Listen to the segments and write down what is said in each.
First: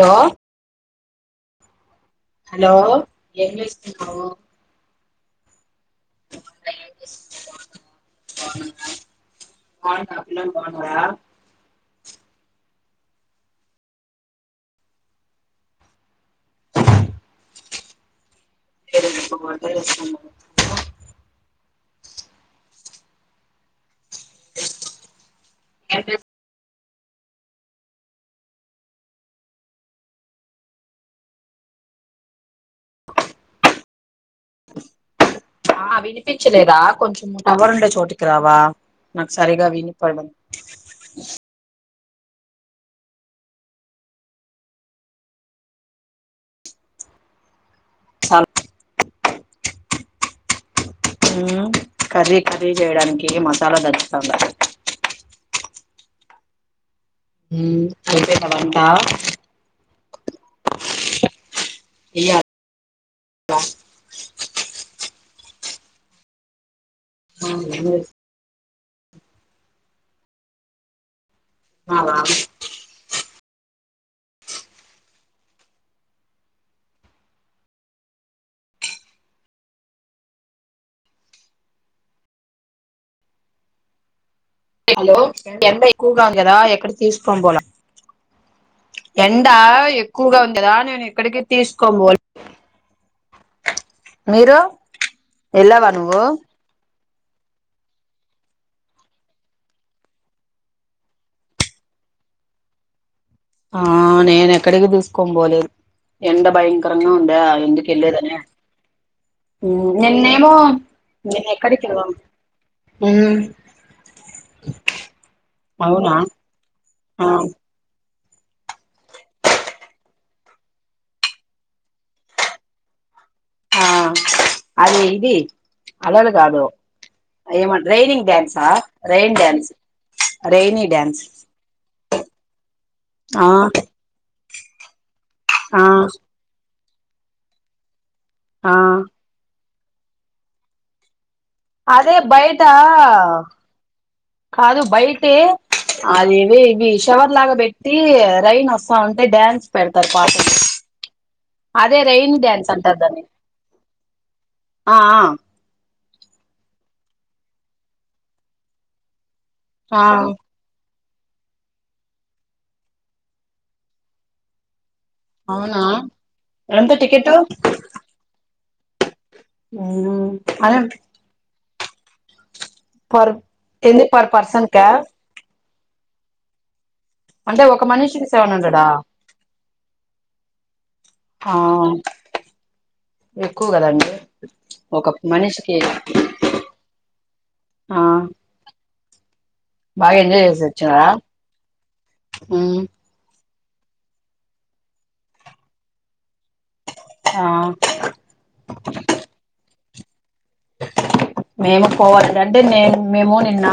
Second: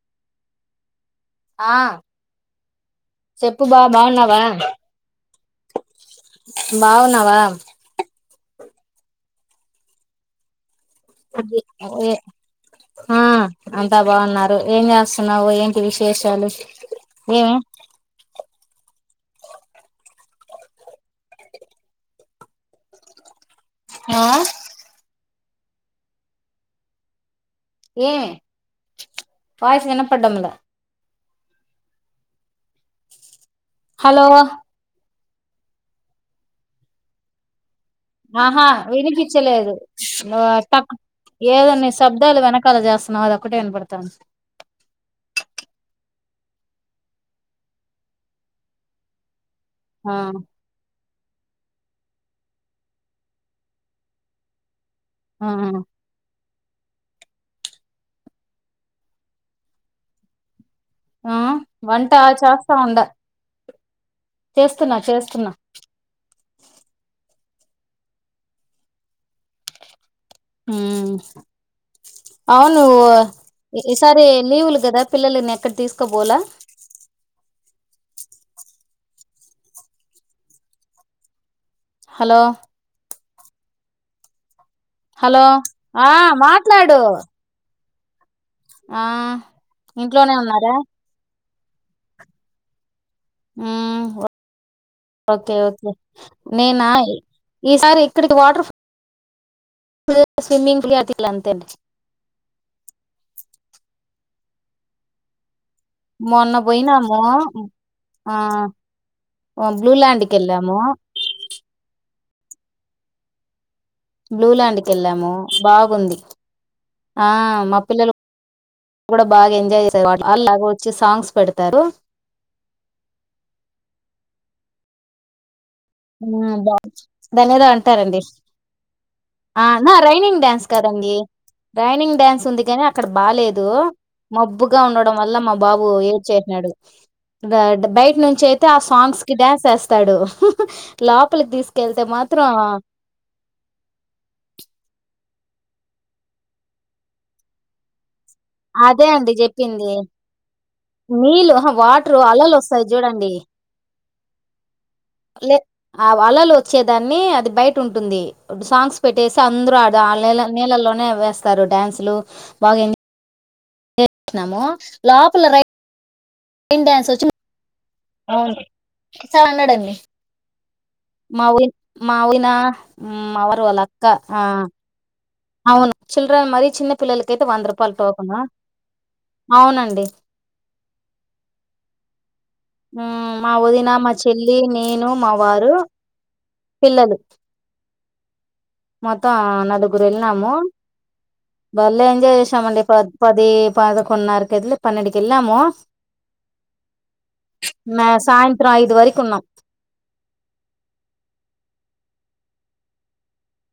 Hello ఆ hello చెప్పు ఏంచేస్తున్నావ్ బావునావార కొ కాల అదే అే ఆ అంతా బాగున్నారు ఏం చేస్తున్నావు ఏంటి విశేషాలు ఏమి చె ఆ ఏ ఏ పయసు ఎనప్పడ్డముల హలో ఆ వినిపించలేదా కొంచెం నవరు ఉండొచ్చ ఆహా వినిపించలేదు వినిపడడం ఏదని శబ్దాలు వెనక అలా చేస్తున్నావు అదిొక్కటే విన పడతాం చ హా కర్రీ కర్రీ చేయడానికి మసాలా తెచ్చుంద ఆ అదితే వంటా ఆ వంట చెయ్యాలా చేస్తా ఉండ చేస్తున్నా చేస్త పప్పున్నా ఆ హ అవును ఈసారి లీవులు కదా పిల్లలని ఎక్కడ తీసుకోపోాల హలో హలో ఎంత ఆ ఎక్కువగా ఉంది కదా ఎక్కడ మాట్లాడు తీసుకోని పోల ఆ ఎండ ఇంట్లోనే ఎక్కువగా ఉన్నారా ఉందిదా నేను ఎక్కడిక తీస్కోంబోల్ వెళ్ళావా ఓకేకే నువ్వు నేనా ఈసారి ఇక్కడికి వాటర్ా స్విమ్మింగ్ క్లియర్లా అంతేనే ఆ నేను ఎక్కడికి తీూసుకోని పోలేదు ఎండ మొన్న భయంకరంగా పోయినాము ఉంట ఆ ఎందుకలిదనే బ్లూ ల్యాండ్ కి నిన్నవ వెళ్ళాము నిన్న ఎక్కడ అవు బ్లూలాయాండ్కి వెళ్ళాము అవునా బాగుంది ఆ మా పిల్లలు కూడా బాగా ఎంజాయ్ చేస్తారు వా వాళ్ళలాగా వచ్చి సాంగ్స్ పెడతారు ఆ అదే ఇది అలలు కాదు బాగు దాన్నేదో ఏమ అంటారండి రైనింగ్ డ్యాన్సా రైన్ ఆ డ్యాన్స్ నా రైనింగ్ డ్యాన్స్ రైనీ కదండి డ్యాన్స్ రైనింగ్ డ్యాన్స్ ఉంది కదా అక్కడ ఆ బాలేదు మబ్బుగా ఉన్న డం వల్ల మా ఆ బాబు ఏది చేరిడు ద అంటే బయ నుంచి అయితే ఆ సాంగ్స్ కి డాన్స్ వేస్తా స్తాడు లా అదే బయట కాదు బయట ఏ అదేలే మీషవర్లాగా బట్టి రెయిన్ వస్తా అదే ఉంటే అండి డ్యాన్స్ చెప్పింది పెడతారు పాట నీళ్ళు అదే వాటర్ రెయిన్ అలలు డ్యాన్స్ వస్తాయి అంటారు దాన్ని చూడండి ఆ ఆ లే ఆ అలలు వచ్చేదాన్ని అది బయట ఉంటుంది సాంగ్స్ పెట్టి సా అందరూ ఆ నల నీలలోనే వేస్తారు డ్యాన్సులు బాగా ఎం చేస్తున్నాము అవునా ఎంత వచ్చి టికెట్ అవును సెవ్న్ హండ్రెడ్ అండి అదే మా ఊ మాఊళ్ళో పర్ ఎన్ని పర్ పర్సన్ క అవును చిల్డ్రన్ మరి చిన్న పిల్లలకైతే అంటే వంద ఒక రూపాయల మనిషికి టోకను సెవెన్ హండ్రెడా అవునండి ఆ హ్మ్ మా ఎక్కువ వదిన కదండి మా చెల్లి నేను ఒక మా వారు మనిషికి పిల్లలు ఆ మాక్ మొత్తం నలుగురు బాగా ఎంజాయ్ వెళ్ళినాము చేసి వచ్చినారా భలే ఎంజాయ్ చేసామండి ఉమ్ పది పది పదకొండున్నరకైతే పన్నెండ్కెల్లాము ఆ మ సాయంత్రం ఐదు వరకు ఉన్నాం మేము పోవాలి అంటే నేను మేము నిన్న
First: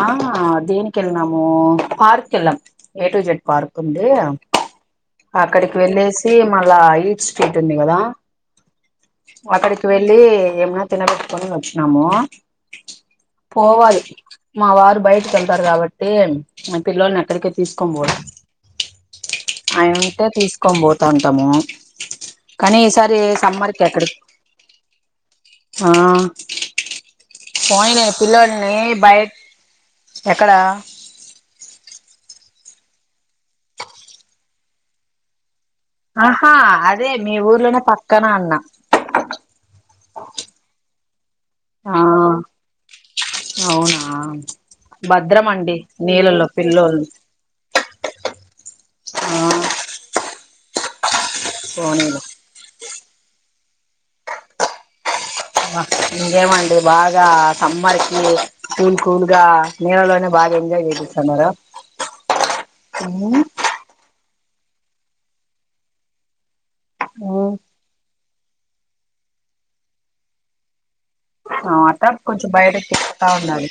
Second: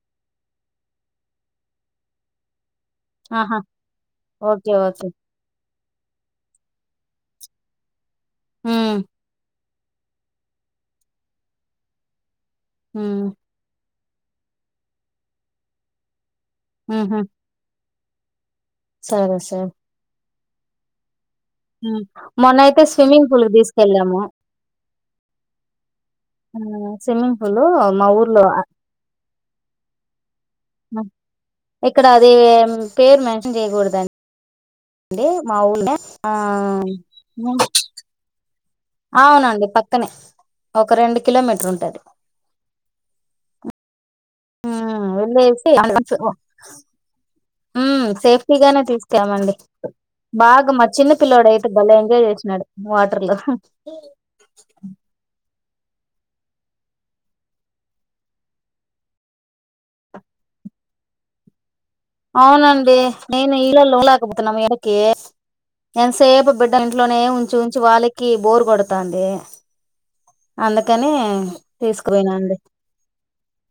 దేనికి వెళ్నాము పార్క్కి వెళ్ళాం ఏ టు జెడ్ ఆహా పార్క్ ఉంటే ఈడ, ఓకే ఓకే అక్కడికి వెళ్ళేసి మళ్ళా న్నీదా ఊ అక్కడికి వెళ్ళి ఏమైనా తినబెట్టుకొని వచ్చు వచ్చాము మ్మ్ పోవాలి మా వారు బయటకు వెళ్తారు కాబట్టి మా పిల్లల్ని మ్హు అక్కడికే తీసు కొంబోల్ అనుంటే తీసు క్కం పోతాను మ్ మొన్నయితే స్విమ్మింగ్ పూల్ సమ్మర్ కి ఎక్కడికి తీసుకెళ్ళాము ఆ హ్మ్. స్విమ్మింగ్ పూల్ పోనీలే మా ఊర్లో పిల్లోన్ని బై ఇక్కడ అదే మ్ పేరు మెన్షన్ చేయ్యకూడదండి అే ఆహా అదే మీ ఊర్లోనే పక్కన అన్న అవునండి పక్కనే ఒక రెండు కిలోమీటర్ ఆ ఉంటది ఆ ఉమ్ వెళ్లేేసి పిల్లోల్లు ఉమ్ సేఫ్టీగానే ఆ తీసుకెల్లమండి బాగ మా చిన్న పి పిల్లోడు అయితే భలే పోనీలే ఎంజాయ్ చేసినడు వ వాట్రల్లో ఇంకేమండి బాగా సమ్మర్ కి కూల్ కూల్ గా నీళలోనే బాగా ఎంజాయ్ చేపిస్తున్నారు అవునండి నె ఇళ్ళల్లో లోలక పో నం ఎడికి ఎంసేపు బిడను ఇంట్లోనే ఉంచి ఉమ్ ఉంచి వాళ్ళకి కి బోర్ కొడతంది అందుకని అట్లా కొంచెం తీసుపోయినండి బయటకి తిప్పుతా ఉండాలి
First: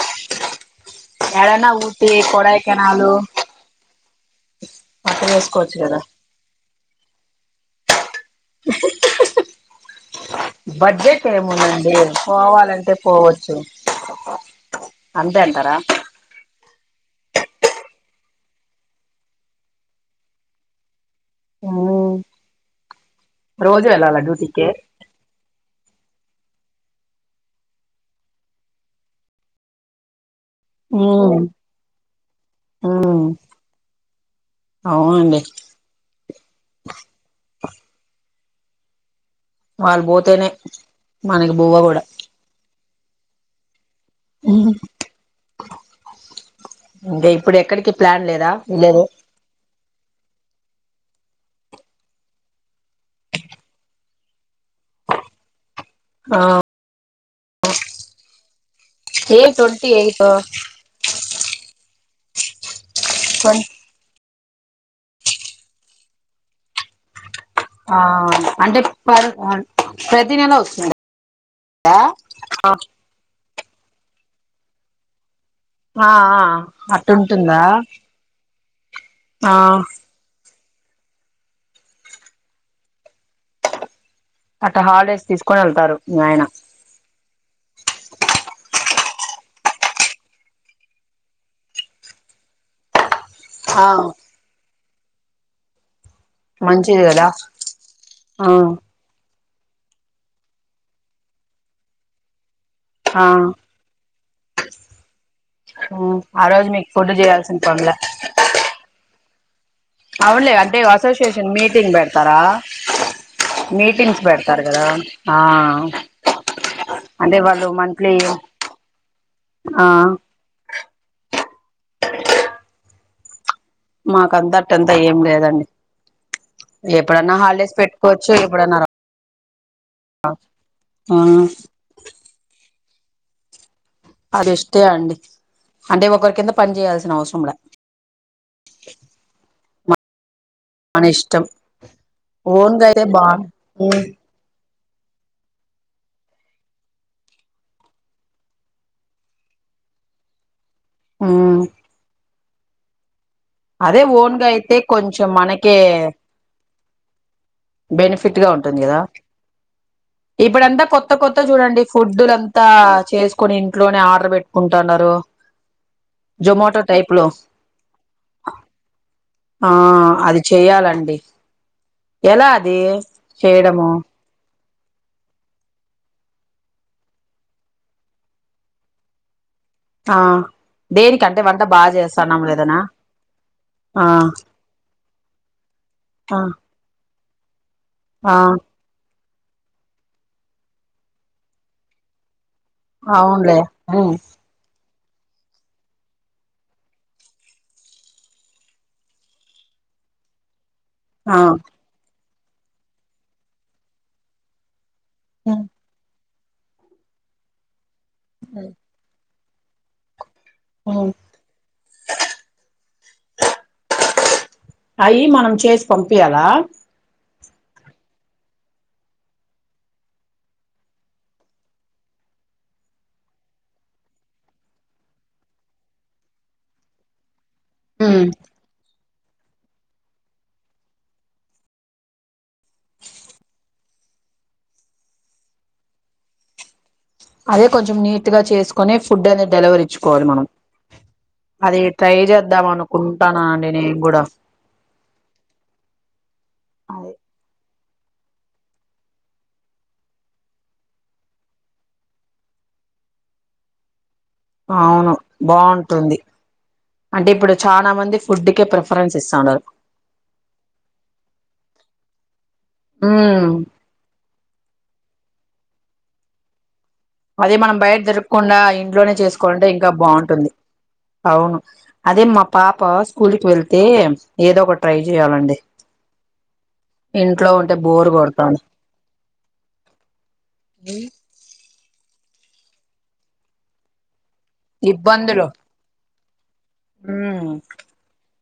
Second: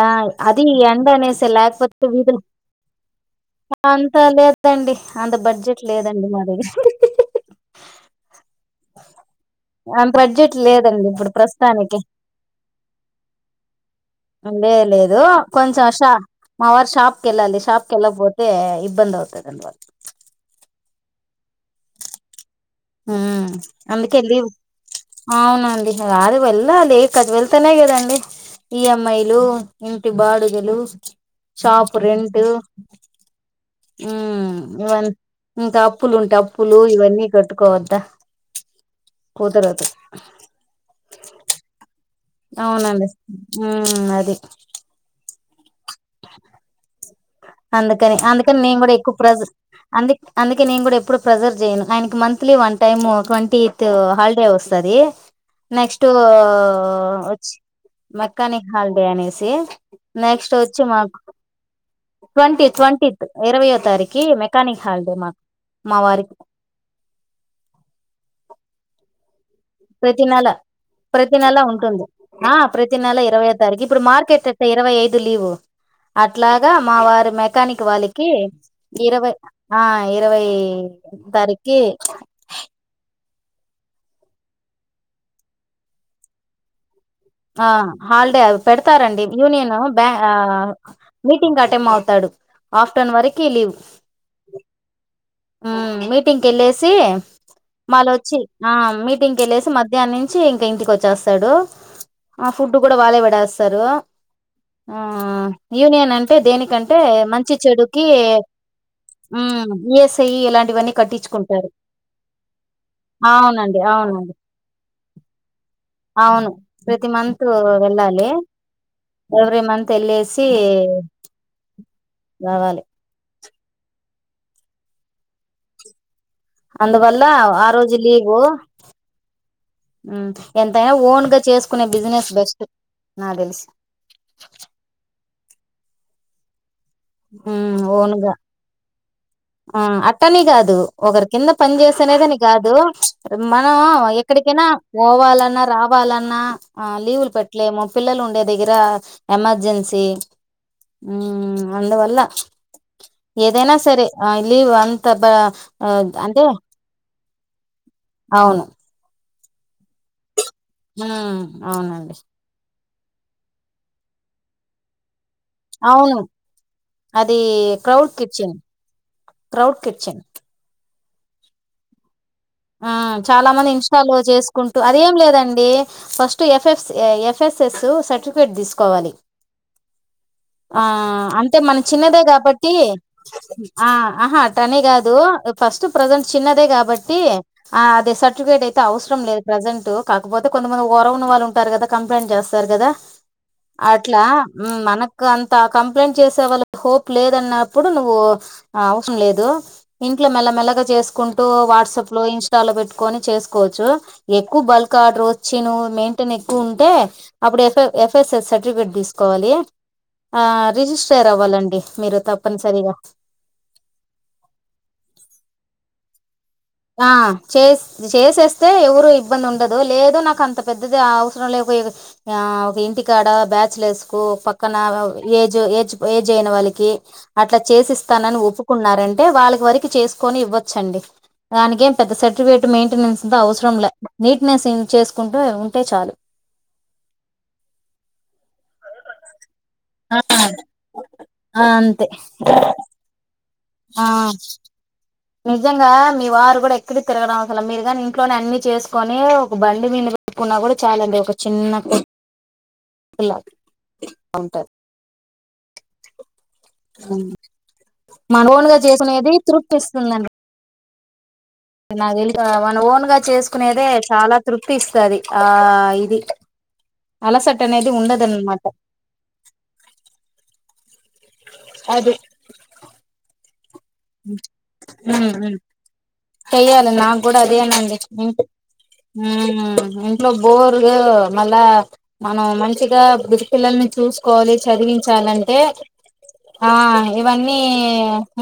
ఆ అది ఎండ అనేసి ఏడైనా లేకపోతే ఊటీ వీధిన కొడైకెనాలు అంత లేదండి అట్లా అంత వేసుకోవచ్చు బడ్జెట్ కదా లేదండి మా దగ్గ అ త్ర బడ్జెట్ లెద్ బడ్జెట్ ఇప్పుడు ఏముందండి ప్రస్తుానికి పోవాలంటే పోవచ్చు లే లేదు అంతే అంటారా కొంచెం మా వారి షాప్కి వెళ్ళాలి షాప్కి వెళ్లకపోతే ఇబ్బంది అవుతుది అన్వాల్ ఉ రోజు అందుకె వెళ్ళాలా లీవ్ డ్యూటీకి అవునండి ఇంకా రారు వెళ్ళాలి కథ వెళ్తానే కదండి ఈఎమ్ఐయిలు ఇంటి బాడు ఉమ్ షాపు రెంట్ ఇ ఉమ్ అవునండి ఇకా అప్పులు ఉంటా అప్పు పులు ఇవన్నీ కట్టుకోవద్దా కుదరదు వాళ్ళు పోతేనే మనకి బువ్వ కూడా అవున అందస్తా ఉ అది ఇంకా ఇప్పుడు ఎక్కడికి ప్లాన్ లేదా వలేదు అందుే అందుకే నేను కూడా ఎప్పుడు ప్రిజర్వ్ చేయను ఆయనకి monthly one time twenty eighth holiday వస్తుంది నెక్స్ట్ ఆ మక్కానే హల్డే ఏ అనేసి ట్వంటీ ఎయిట్ నెక్స్ట్ వచ్చి బ ట్వంటీ ట్వంట ఇ ట్వం ఇరవైో తారీకి మె కానీ హల్ిడే మాకు మా వారికి ఆ అంటే పరు ప్రతి నెల ప్రతి నెల ఉంటుంది ఆ ప్రతిీ నెల ఇరవై ఐదు సరికి ఇప్పుడు మార్కెట్ ఎతే ఇరవై ఐదు లీవు్ ఆ ఆ అట్లాగా మా వారి అట్టుంటుందా మెకానిక్ వాళ్ళకి ఇరవై ఆ ఇరవై దరికి అట్ట హాలిడేస్ తీసుకొని వెళ్తారు ఆయన ఆ హాలిడే అ పెడతారంండి యూనియన్ బ్యా మీటింగ్ అటెం అవుతాడు ఆఫ్టర్నూన్ వరకు కలివ్ ఆ మీటింగ్కళ్ళసి మంచిది కదా మళ్ళొచ్చి ఆ మీటింగ్క వెళ్ళసి మధ్యాహ్ నుంచి ఇంకా ఇంటికి వచ్చేస్తాడు ఫుడ్ కూడా వాళ్ళే ఆ పెడేస్తారు ఆ ఆ యూనియన్ అంటే ఆ రోజు మీకు దేనికంటే ఫుడ్ మంచి చేయాల్సిన పనులే చెడుకి ఆ అవునులే అంటే అసోసియేషన్ మీటింగ్ పెడతారా అవునండి మీటింగ్స్ అవునండి పెడతారు కదా ఆ అవును ప్రతి అంటే మంత్ వాళ్ళు మంత్లీ వెళ్ళాలి ఎవ్రీ ఆ మంత్ వెళ్ళేసి రావాలి మాక అంతట్టంతా ఏం లేదండి అందువల్ల ఎప్పుడన్నా ఆ హాలిడేస్ రోజు లీవ్ పెట్టుకోవచ్చు ఎప్పుడన్నా రా ఎంతైనా ఆ ఓన్గా చేసుకునే బిజినెస్ బెస్ట్ నా తెలిసి అది ఇష్టే అండి అంటే ఒకరి కింద పని చేయల్ ఓనుగా అట్టనిగా అ డు మన ఒకరి ఇష్టం కింద పని చేస్తనేదని కాదు ఓన్గా అయితే బాగు మనం ఎక్కడికైనా పోవాలన్నా రావాలన్నా లీవులు పెట్టలేము పిల్లలు ఉండే దగ్గర ఎమర్జెన్సీ ఉ ఉమ్ అందువల్ల ఏదైనా అదే సరే ఓన్ గా లీవ్ అయితే అంత బ కొంచెం మనకే అంటే బెనిఫిట్ గా అవును ఉంటుంది కదా ఇప్పుడంతా కొత్త కొత్త ఉమ్ చూడండి అవునండి ఫుడ్డులంతా చేసుకోని ఇంట్లోనే ఆర్డర్ పెట్టుకుంటున్నారు అవును జొమాటో టైప్ లో అది క్రౌడ్ కిచెన్ ఆ క్రౌడ్ కిచెన్ అది చెయ్యాలండి ఎలా అది చేయడమో కుంటూ అదేం లేదండి ఫస్ట్ ఎఫ్ ఎఫ్ఎస్ఎస్ సర్టిఫికేట్ తీసుకోవాలి ఆ ఆ దేనికంటే అంటే వంట మనం బాగా చిన్నదే చేస్తాన్నాం కాబట్టి లేదనా ఆ ఆహా టనీ కాదు ఫస్ట్ ప్రజెంట్ ఆ చిన్నదే కాబట్టి ఆ అదే సర్టిఫికేట్ అయితే అవసరం లేదు ప్రెజెంట్ కాకపోతే కొంతమంది ర ఉ వాళ్ళుంటారు కంప్లైంట్ చేస్తారు సార్ కదా ఆ అవునులే ఉమ్ అట్లా మన అంత కంప్లైంట్ చేసే వాళ్ళ హోప్ లేదన్నప్పుడు నువ్వు అవసరం లేదు ఇంట్లో మెల్లమెల్లగా ఆ చేసుకుంటూ వాట్సాప్ ఇన్స్టాల్ పెట్టుకని చేసుకోవచ్చు ఎక్కువ బల్క్ కార్డర్ వచ్చి ఉమ్ నువ్వు మేన్ ప ఎక్కువ ఉంటే అప్పుడు ఎ ఎఫ్స్ఎస్ సర్టిఫికేట్ తీసు కోవాలి ఆ ఉమ్. రిజిస్టర్య అవ్వాలండి మీరు తప్పనిసరిగా అయి మనం చేసి పంపయాలా ఆ చే చేసేస్తే ఎవరు ఇబ్బంది ఉండదు లేదు నాకు అంత పెద్దది అవసరం లేకపో ఒక ఇంటికాడ బ్యాచలర్స్ కు పక్కన ఏజ్ ఏజ్ ఏజ్ అయిన వాళ్ళకి అట్లా ఉమ్, చేసిస్తానని ఒప్పుకున్నారండి అంటే వాళ్ళకి వరకి చేసుకొని ఇవ్వచ్చండి దానికేం పెద్ద సర్టిఫికేట్ మెయింటెనెన్స్ంతా అవసరం లే నీట్నెస్ చేసుకుంటూ ఉంటే చాలు అదే కొంచెం నీట్ గా చేసుకొని ఫుడ్ అనే డెలవరి ఆ ఇచ్చుకోవాలి మనం ఆ అది అంతే ట్రై చేద్దాం అనుకుంటాను అండి నేను ఆ కూడా నిజంగా మీ వారు కూడా ఎక్కడి అదే తిరగనవసా అసలు మీరుగాని ఇంట్లోని అన్ని చేసుకొని ఒక బండి మీం పెట్టుకున్నా కూడా చాలండి ఒక చిన్న కొట్టు లా అవును బాగుంటుంది అంటే ఉంటది ఇప్పుడు చాలా మంది మన ఓన్ ఫుడ్కే గా ప్రిఫరెన్స్ చేసుకునేది ఇస్తాండర్ తృప్తి నాక్ తేలి మన ఓన్ గా ఉమ్ చేసుకునేదే చాలా తృప్తి ఇస్తది ఆ ఇది అదే అలసట మనం అనేది బయట తిరకకుండా ఉండదన్నమాట ఇంట్లోనే చేసుకోవాలంటే ఇంకా బాగుంటుంది అవును అది అదే మా పాప స్కూల్కి వెళ్ తే ఏదో ఒకటి ట్రై ఉమ్ ఉమ్ చేయాలండి చెయ్యాలి నాకు కూడా ఇంట్లో ఉంటే అదేనండి బోర్ ఉమ్ కొడతాంది ఇంట్లో బోర్ ఆ మళ్ళా మనం మంచిగా బుృది పిల్లల్ని చూస్ కోలి ఇబ్బందులు చదివించాలంటే ఆ ఉమ్ ఇవన్నీ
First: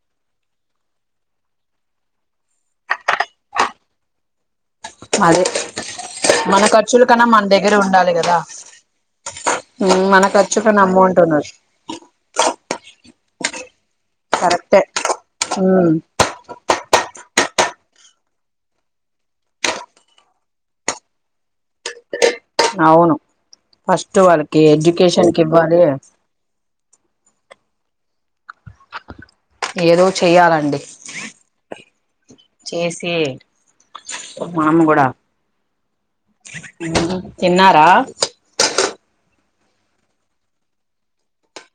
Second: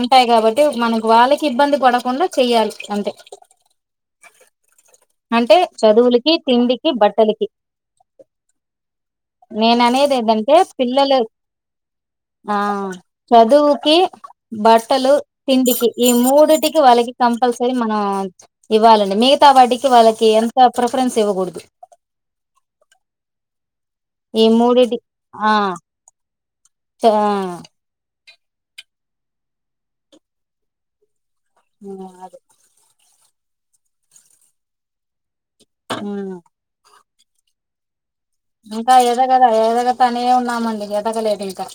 ఉంటాయి కాబట్టి మనకి వాళ్ళకి ఇబ్బంది పడకుండా చెయ్యాలి అంతే అదే అంటే చదువులకి మన తిండికి ఖర్చుల కన్నా మన బట్టలకి దగ్గర ఉండాలి కదా నేన హ్మ్. అనేది మన ఏంటంటే ఖర్చుకన్నా పిల్లలు అమౌంట్ ఉన్నది ఆ చదువుకి కరెక్టే బట్టలు తిండికి ఉమ్ ఈ మూడిటికి వాళ్ళకి కంపల్సరీ మనం ఇవ్వాలండి మిగతా వాటికి వాళ్ళకి ఎంత ప్రిఫరెన్స్ ఇవ్వకూడదు అవును ఫస్ట్ ఈ వాళ్ళకి మూడిటి ఎడ్యుకేషన్ కి ఆ ఇవ్వాలి ఆ ఏదో చెయ్యాలండి ఉ అదే మాము కూడా హమ్ తిన్నారా ఇంకా ఎదగదా ఏదగ తని ఉన్నామండి ఎదగలేదు ఇంకా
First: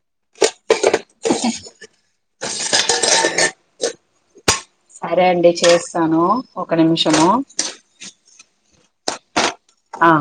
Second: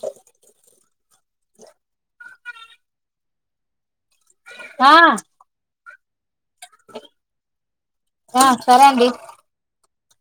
ఆ సరే అండి చేస్ తను ఒక నిమిషము ఆ సరే అండి ఆ